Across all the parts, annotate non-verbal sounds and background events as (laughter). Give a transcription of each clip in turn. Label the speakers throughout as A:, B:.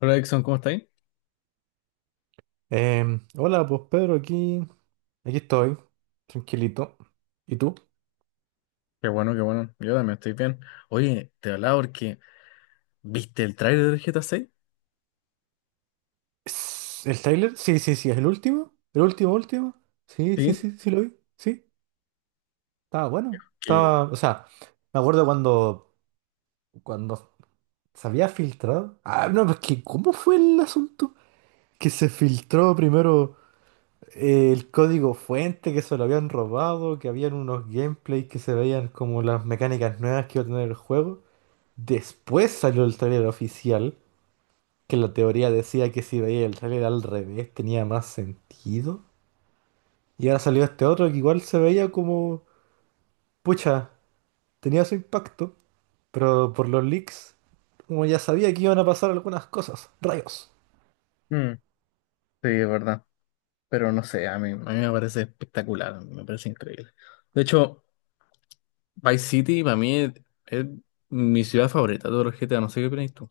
A: Hola Dixon, ¿cómo estáis?
B: Hola, pues Pedro, aquí, aquí estoy, tranquilito. ¿Y tú?
A: Qué bueno, qué bueno. Yo también estoy bien. Oye, te hablaba porque, ¿viste el tráiler del GTA 6?
B: ¿Es ¿el trailer? Sí, sí, sí, es el último. ¿El último, último? Sí, sí,
A: Sí.
B: sí, sí lo vi. Sí, estaba bueno.
A: Que...
B: Estaba, o sea, me acuerdo cuando se había filtrado. Ah, no, pues que, ¿cómo fue el asunto? Que se filtró primero el código fuente, que se lo habían robado, que habían unos gameplays que se veían como las mecánicas nuevas que iba a tener el juego. Después salió el trailer oficial que la teoría decía que si veía el trailer al revés tenía más sentido. Y ahora salió este otro que igual se veía como, pucha, tenía su impacto, pero por los leaks, como ya sabía que iban a pasar algunas cosas, rayos.
A: mm, sí, es verdad. Pero no sé, a mí me parece espectacular, me parece increíble. De hecho, Vice City para mí es mi ciudad favorita de todos los GTA, no sé qué opinas tú.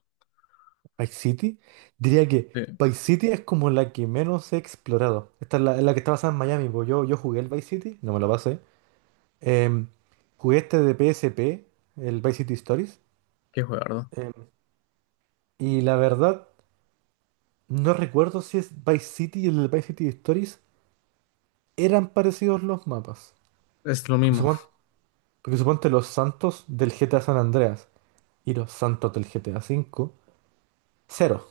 B: Vice City, diría
A: Sí,
B: que Vice City es como la que menos he explorado. Esta es la que está basada en Miami, porque yo jugué el Vice City, no me lo pasé. Em, Jugué este de PSP, el Vice City Stories.
A: qué juego.
B: em, y la verdad... No recuerdo si es Vice City y el de Vice City Stories eran parecidos los mapas.
A: Es lo
B: Porque,
A: mismo.
B: suponte los santos del GTA San Andreas y los santos del GTA V, cero.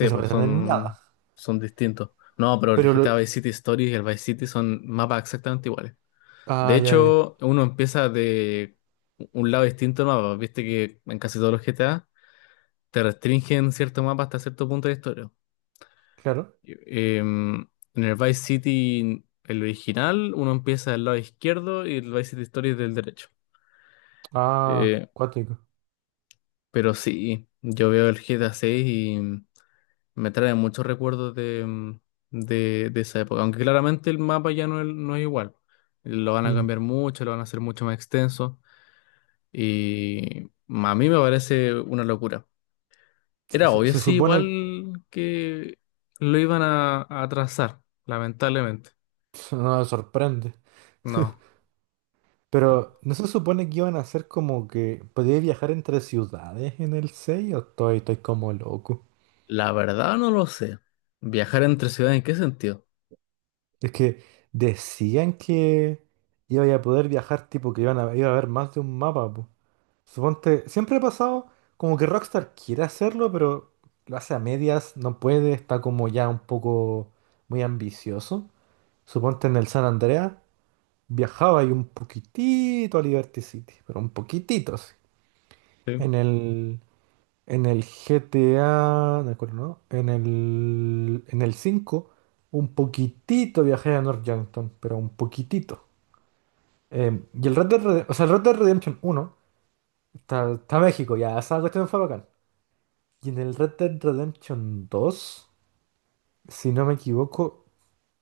B: No se
A: pues
B: parecen en nada.
A: son distintos. No, pero el
B: Pero
A: GTA
B: lo-
A: Vice City Stories y el Vice City son mapas exactamente iguales. De
B: Ah, ya, ya.
A: hecho, uno empieza de un lado distinto al mapa. Viste que en casi todos los GTA te restringen cierto mapa hasta cierto punto de historia.
B: Claro.
A: En el Vice City, el original, uno empieza del lado izquierdo y el Vice City Story es del derecho.
B: Ah,
A: Eh,
B: cuático.
A: pero sí, yo veo el GTA 6 y me trae muchos recuerdos de esa época. Aunque claramente el mapa ya no es igual. Lo van a
B: Mm.
A: cambiar mucho, lo van a hacer mucho más extenso. Y a mí me parece una locura.
B: Se,
A: Era
B: se-
A: obvio,
B: se
A: sí,
B: supone...
A: igual que lo iban a atrasar, lamentablemente.
B: (laughs) No me sorprende.
A: No,
B: Pero ¿no se supone que iban a hacer como que podía viajar entre ciudades en el 6 o estoy como loco?
A: la verdad no lo sé. ¿Viajar entre ciudades en qué sentido?
B: Es que decían que iba a poder viajar, tipo que iba a haber más de un mapa, po. Suponte, siempre ha pasado como que Rockstar quiere hacerlo, pero lo hace a medias, no puede, está como ya un poco muy ambicioso. Suponte en el San Andreas viajaba y un poquitito a Liberty City, pero un poquitito, sí.
A: Sí.
B: En el en el GTA, de acuerdo, ¿no? En el 5 un poquitito viajé a North Yankton, pero un poquitito. Y el Red Dead Redemption, o sea, el Red Dead Redemption uno está México, ya, esa cuestión fue bacán. Y en el Red Dead Redemption dos, si no me equivoco,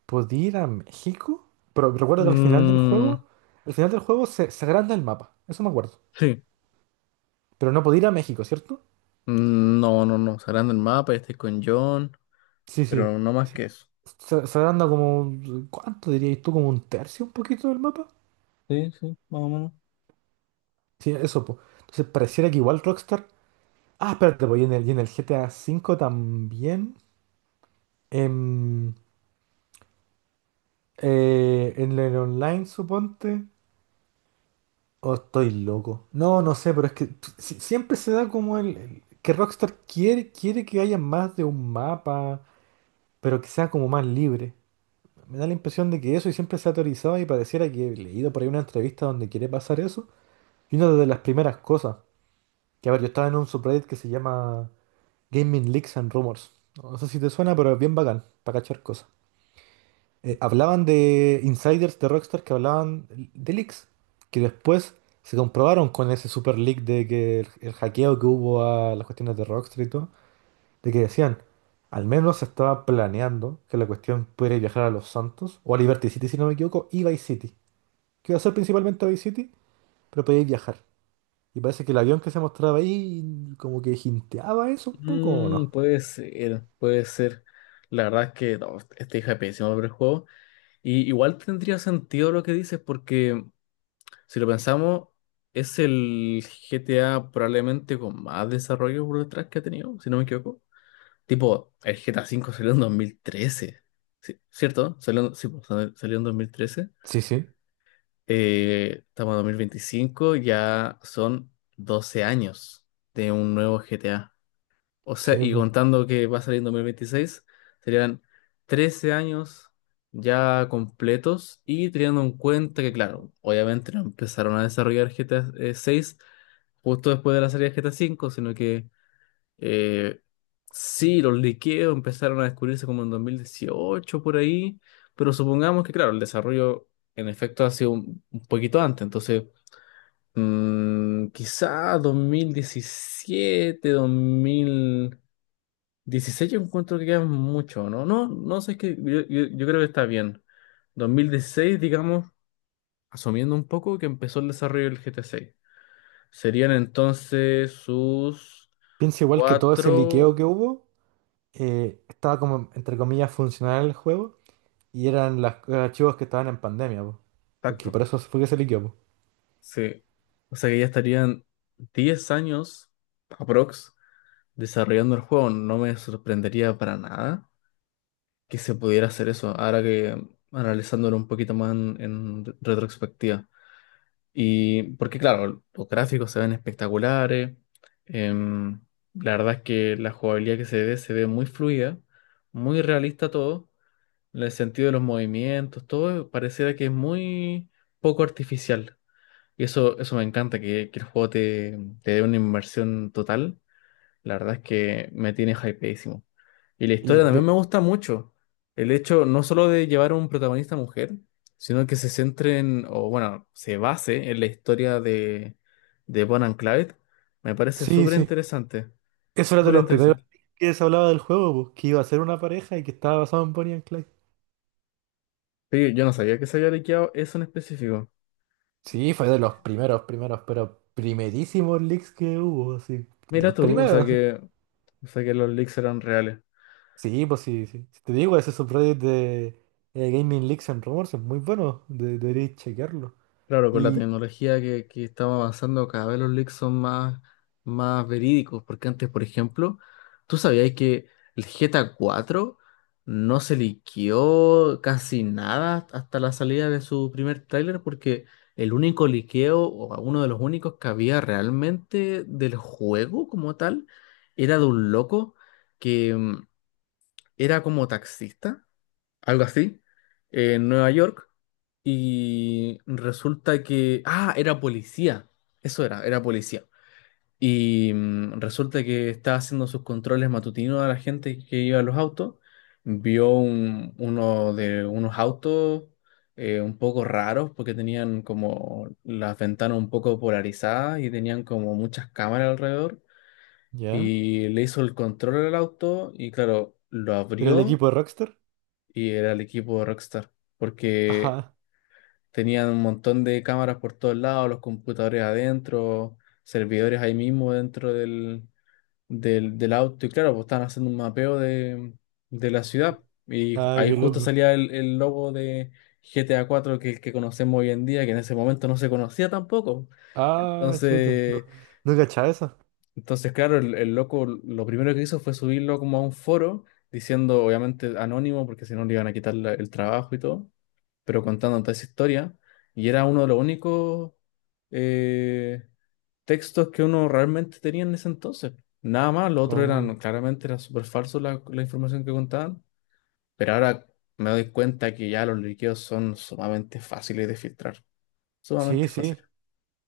B: podía ir a México. Pero recuerdo que al final del
A: Mm,
B: juego, al final del juego se agranda el mapa, eso me acuerdo.
A: sí.
B: Pero no podía ir a México, ¿cierto?
A: No, no, no. Sacando el mapa, estoy con John,
B: Sí,
A: pero
B: sí.
A: no más que eso.
B: Se agranda como, ¿cuánto dirías tú? Como un tercio, un poquito del mapa.
A: Sí, sí, más o menos.
B: Sí, eso, pues. Entonces pareciera que igual Rockstar. Ah, espérate, pues, y en el GTA V también. em, en el online, suponte. O estoy loco. No, no sé, pero es que siempre se da como que Rockstar quiere que haya más de un mapa, pero que sea como más libre. Me da la impresión de que eso y siempre se ha teorizado y pareciera que he leído por ahí una entrevista donde quiere pasar eso. Y una de las primeras cosas, que a ver, yo estaba en un subreddit que se llama Gaming Leaks and Rumors. No sé si te suena, pero es bien bacán, para cachar cosas. Hablaban de insiders de Rockstar que hablaban de leaks, que después se comprobaron con ese super leak de que el hackeo que hubo a las cuestiones de Rockstar y todo, de que decían, al menos se estaba planeando que la cuestión pudiera viajar a Los Santos, o a Liberty City si no me equivoco, y Vice City. Que iba a ser principalmente a Vice City, pero podía viajar. Y parece que el avión que se mostraba ahí como que jinteaba eso un poco, ¿o no?
A: Puede ser, puede ser. La verdad es que no, esta hija es pésima para el juego. Y igual tendría sentido lo que dices, porque, si lo pensamos, es el GTA probablemente con más desarrollo por detrás que ha tenido, si no me equivoco. Tipo, el GTA V salió en 2013. Sí, ¿cierto? Sí, pues, salió en 2013.
B: Sí, sí,
A: Estamos en 2025, ya son 12 años de un nuevo GTA. O sea,
B: sí,
A: y
B: po.
A: contando que va a salir en 2026, serían 13 años ya completos y teniendo en cuenta que, claro, obviamente no empezaron a desarrollar GTA 6 justo después de la salida de GTA 5, sino que eh, sí, los liqueos empezaron a descubrirse como en 2018 por ahí, pero supongamos que, claro, el desarrollo en efecto ha sido un poquito antes, entonces quizá 2017, 2016 yo encuentro que queda mucho, ¿no? No, no sé, es que yo creo que está bien. 2016 digamos, asumiendo un poco que empezó el desarrollo del GT seis. Serían entonces sus
B: Piensa igual que todo ese liqueo
A: cuatro...
B: que hubo, estaba como, entre comillas, funcional el juego y eran los archivos que estaban en pandemia, po.
A: Tacto.
B: Porque por eso fue que se liqueó, po.
A: Sí. O sea que ya estarían 10 años, aprox, desarrollando el juego. No me sorprendería para nada que se pudiera hacer eso, ahora que analizándolo un poquito más en retrospectiva. Y porque claro, los gráficos se ven espectaculares. em, la verdad es que la jugabilidad que se ve muy fluida, muy realista todo, en el sentido de los movimientos, todo pareciera que es muy poco artificial. Y eso me encanta, que el juego te dé una inmersión total. La verdad es que me tiene hypeísimo. Y la
B: Y
A: historia también me
B: de...
A: gusta mucho. El hecho no solo de llevar a un protagonista mujer, sino que se centre en, o bueno, se base en la historia de Bonnie and Clyde. Me parece
B: Sí,
A: súper
B: sí.
A: interesante.
B: Eso era de
A: Súper
B: los primeros
A: interesante.
B: que se hablaba del juego, po, que iba a ser una pareja y que estaba basado en Bonnie and Clyde.
A: Pero yo no sabía que se había liqueado eso en específico.
B: Sí, fue de los primeros, primeros, pero primerísimos leaks que hubo, así. De
A: Mira
B: los
A: tú,
B: primeros.
A: o sea que los leaks eran reales.
B: Sí, pues sí, sí. Si te digo, ese subreddit de Gaming Leaks and Rumors es muy bueno. Deberíais chequearlo.
A: Claro, con la
B: Y
A: tecnología que estamos avanzando, cada vez los leaks son más, más verídicos, porque antes, por ejemplo, ¿tú sabías que el GTA 4 no se liqueó casi nada hasta la salida de su primer tráiler? Porque el único liqueo, o uno de los únicos que había realmente del juego como tal, era de un loco que era como taxista, algo así, en Nueva York y resulta que... Ah, era policía. Eso era, policía. Y resulta que estaba haciendo sus controles matutinos a la gente que iba a los autos. Vio uno de unos autos un poco raros porque tenían como las ventanas un poco polarizadas y tenían como muchas cámaras alrededor.
B: ya.
A: Y le hizo el control al auto y claro, lo
B: ¿Era el
A: abrió
B: equipo de Rockstar?
A: y era el equipo de Rockstar.
B: (laughs)
A: Porque
B: Ajá.
A: tenían un montón de cámaras por todos lados, los computadores adentro, servidores ahí mismo dentro del auto. Y claro, pues estaban haciendo un mapeo de la ciudad.
B: Ah,
A: Ahí
B: qué
A: justo
B: loco.
A: salía el logo de GTA 4 que conocemos hoy en día, que en ese momento no se conocía tampoco.
B: Ah, chuta. No,
A: Entonces,
B: no cachaba esa.
A: entonces, claro, el loco lo primero que hizo fue subirlo como a un foro, diciendo obviamente anónimo, porque si no le iban a quitar el trabajo y todo, pero contando toda esa historia, y era uno de los únicos eh, textos que uno realmente tenía en ese entonces. Nada más, lo otro
B: Oh.
A: eran, claramente era súper falso la información que contaban, pero ahora me doy cuenta que ya los líquidos son sumamente fáciles de filtrar,
B: Sí,
A: sumamente
B: sí.
A: fáciles.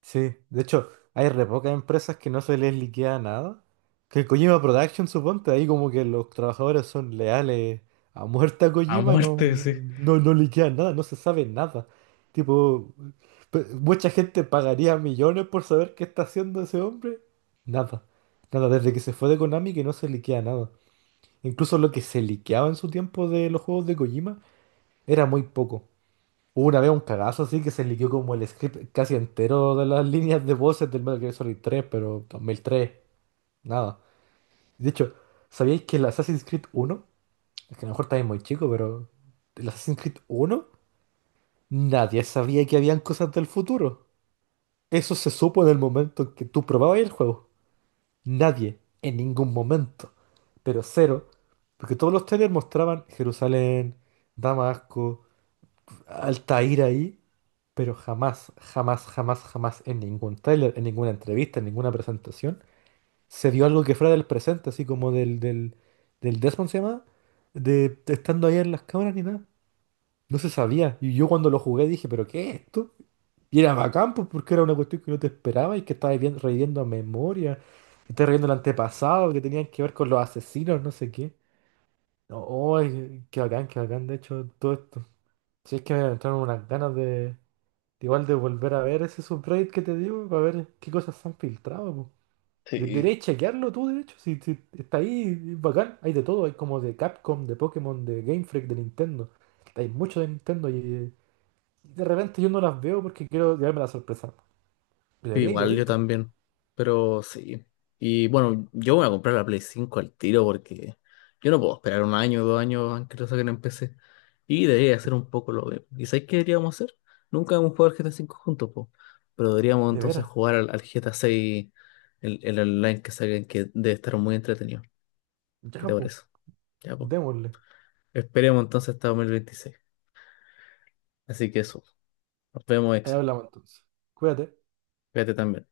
B: Sí, de hecho, hay re pocas empresas que no se les liquida nada. Que Kojima Production, suponte, ahí como que los trabajadores son leales a muerte a
A: A
B: Kojima y no,
A: muerte, sí.
B: no, no liquidan nada, no se sabe nada. Tipo, mucha gente pagaría millones por saber qué está haciendo ese hombre. Nada, nada, desde que se fue de Konami que no se liquida nada. Incluso lo que se liqueaba en su tiempo de los juegos de Kojima era muy poco. Hubo una vez un cagazo así que se liquidó como el script casi entero de las líneas de voces del Metal Gear Solid 3, pero 2003, nada. De hecho, ¿sabíais que el Assassin's Creed uno, es que a lo mejor estáis muy chico, pero el Assassin's Creed uno, nadie sabía que habían cosas del futuro? Eso se supo en el momento en que tú probabas el juego. Nadie, en ningún momento. Pero cero, porque todos los trailers mostraban Jerusalén, Damasco, Altair ahí, pero jamás en ningún tráiler, en ninguna entrevista, en ninguna presentación, se vio algo que fuera del presente, así como del Desmond se llama, de estando ahí en las cámaras ni nada. No se sabía. Y yo cuando lo jugué dije, ¿pero qué es esto? Y era bacán, pues, porque era una cuestión que no te esperaba y que estaba reviviendo, reviviendo a memoria, y estaba reviviendo el antepasado, que tenían que ver con los asesinos, no sé qué. No, oh, qué bacán, de hecho, todo esto. Si es que me entraron unas ganas de. Igual de volver a ver ese subreddit que te digo, para ver qué cosas se han filtrado, po.
A: Sí.
B: Deberías chequearlo tú, de hecho, si está ahí, es bacán. Hay de todo, hay como de Capcom, de Pokémon, de Game Freak, de Nintendo. Hay mucho de Nintendo y de repente yo no las veo porque quiero llevarme la sorpresa.
A: Sí,
B: Debería,
A: igual
B: debería,
A: yo
B: po.
A: también, pero sí. Y bueno, yo voy a comprar la Play 5 al tiro porque yo no puedo esperar un año, 2 años antes que lo saquen en PC. Y debería hacer un poco lo mismo. ¿Y sabes qué deberíamos hacer? Nunca hemos jugado al GTA 5 juntos, po. Pero deberíamos
B: De
A: entonces
B: veras.
A: jugar al GTA 6, el online que saquen, que debe estar muy entretenido. ¿Qué
B: Ya,
A: te
B: pues.
A: parece? Ya, pues.
B: Démosle.
A: Esperemos entonces hasta 2026. Así que eso. Nos vemos,
B: Ahí
A: Exo.
B: hablamos entonces. Cuídate.
A: Cuídate también.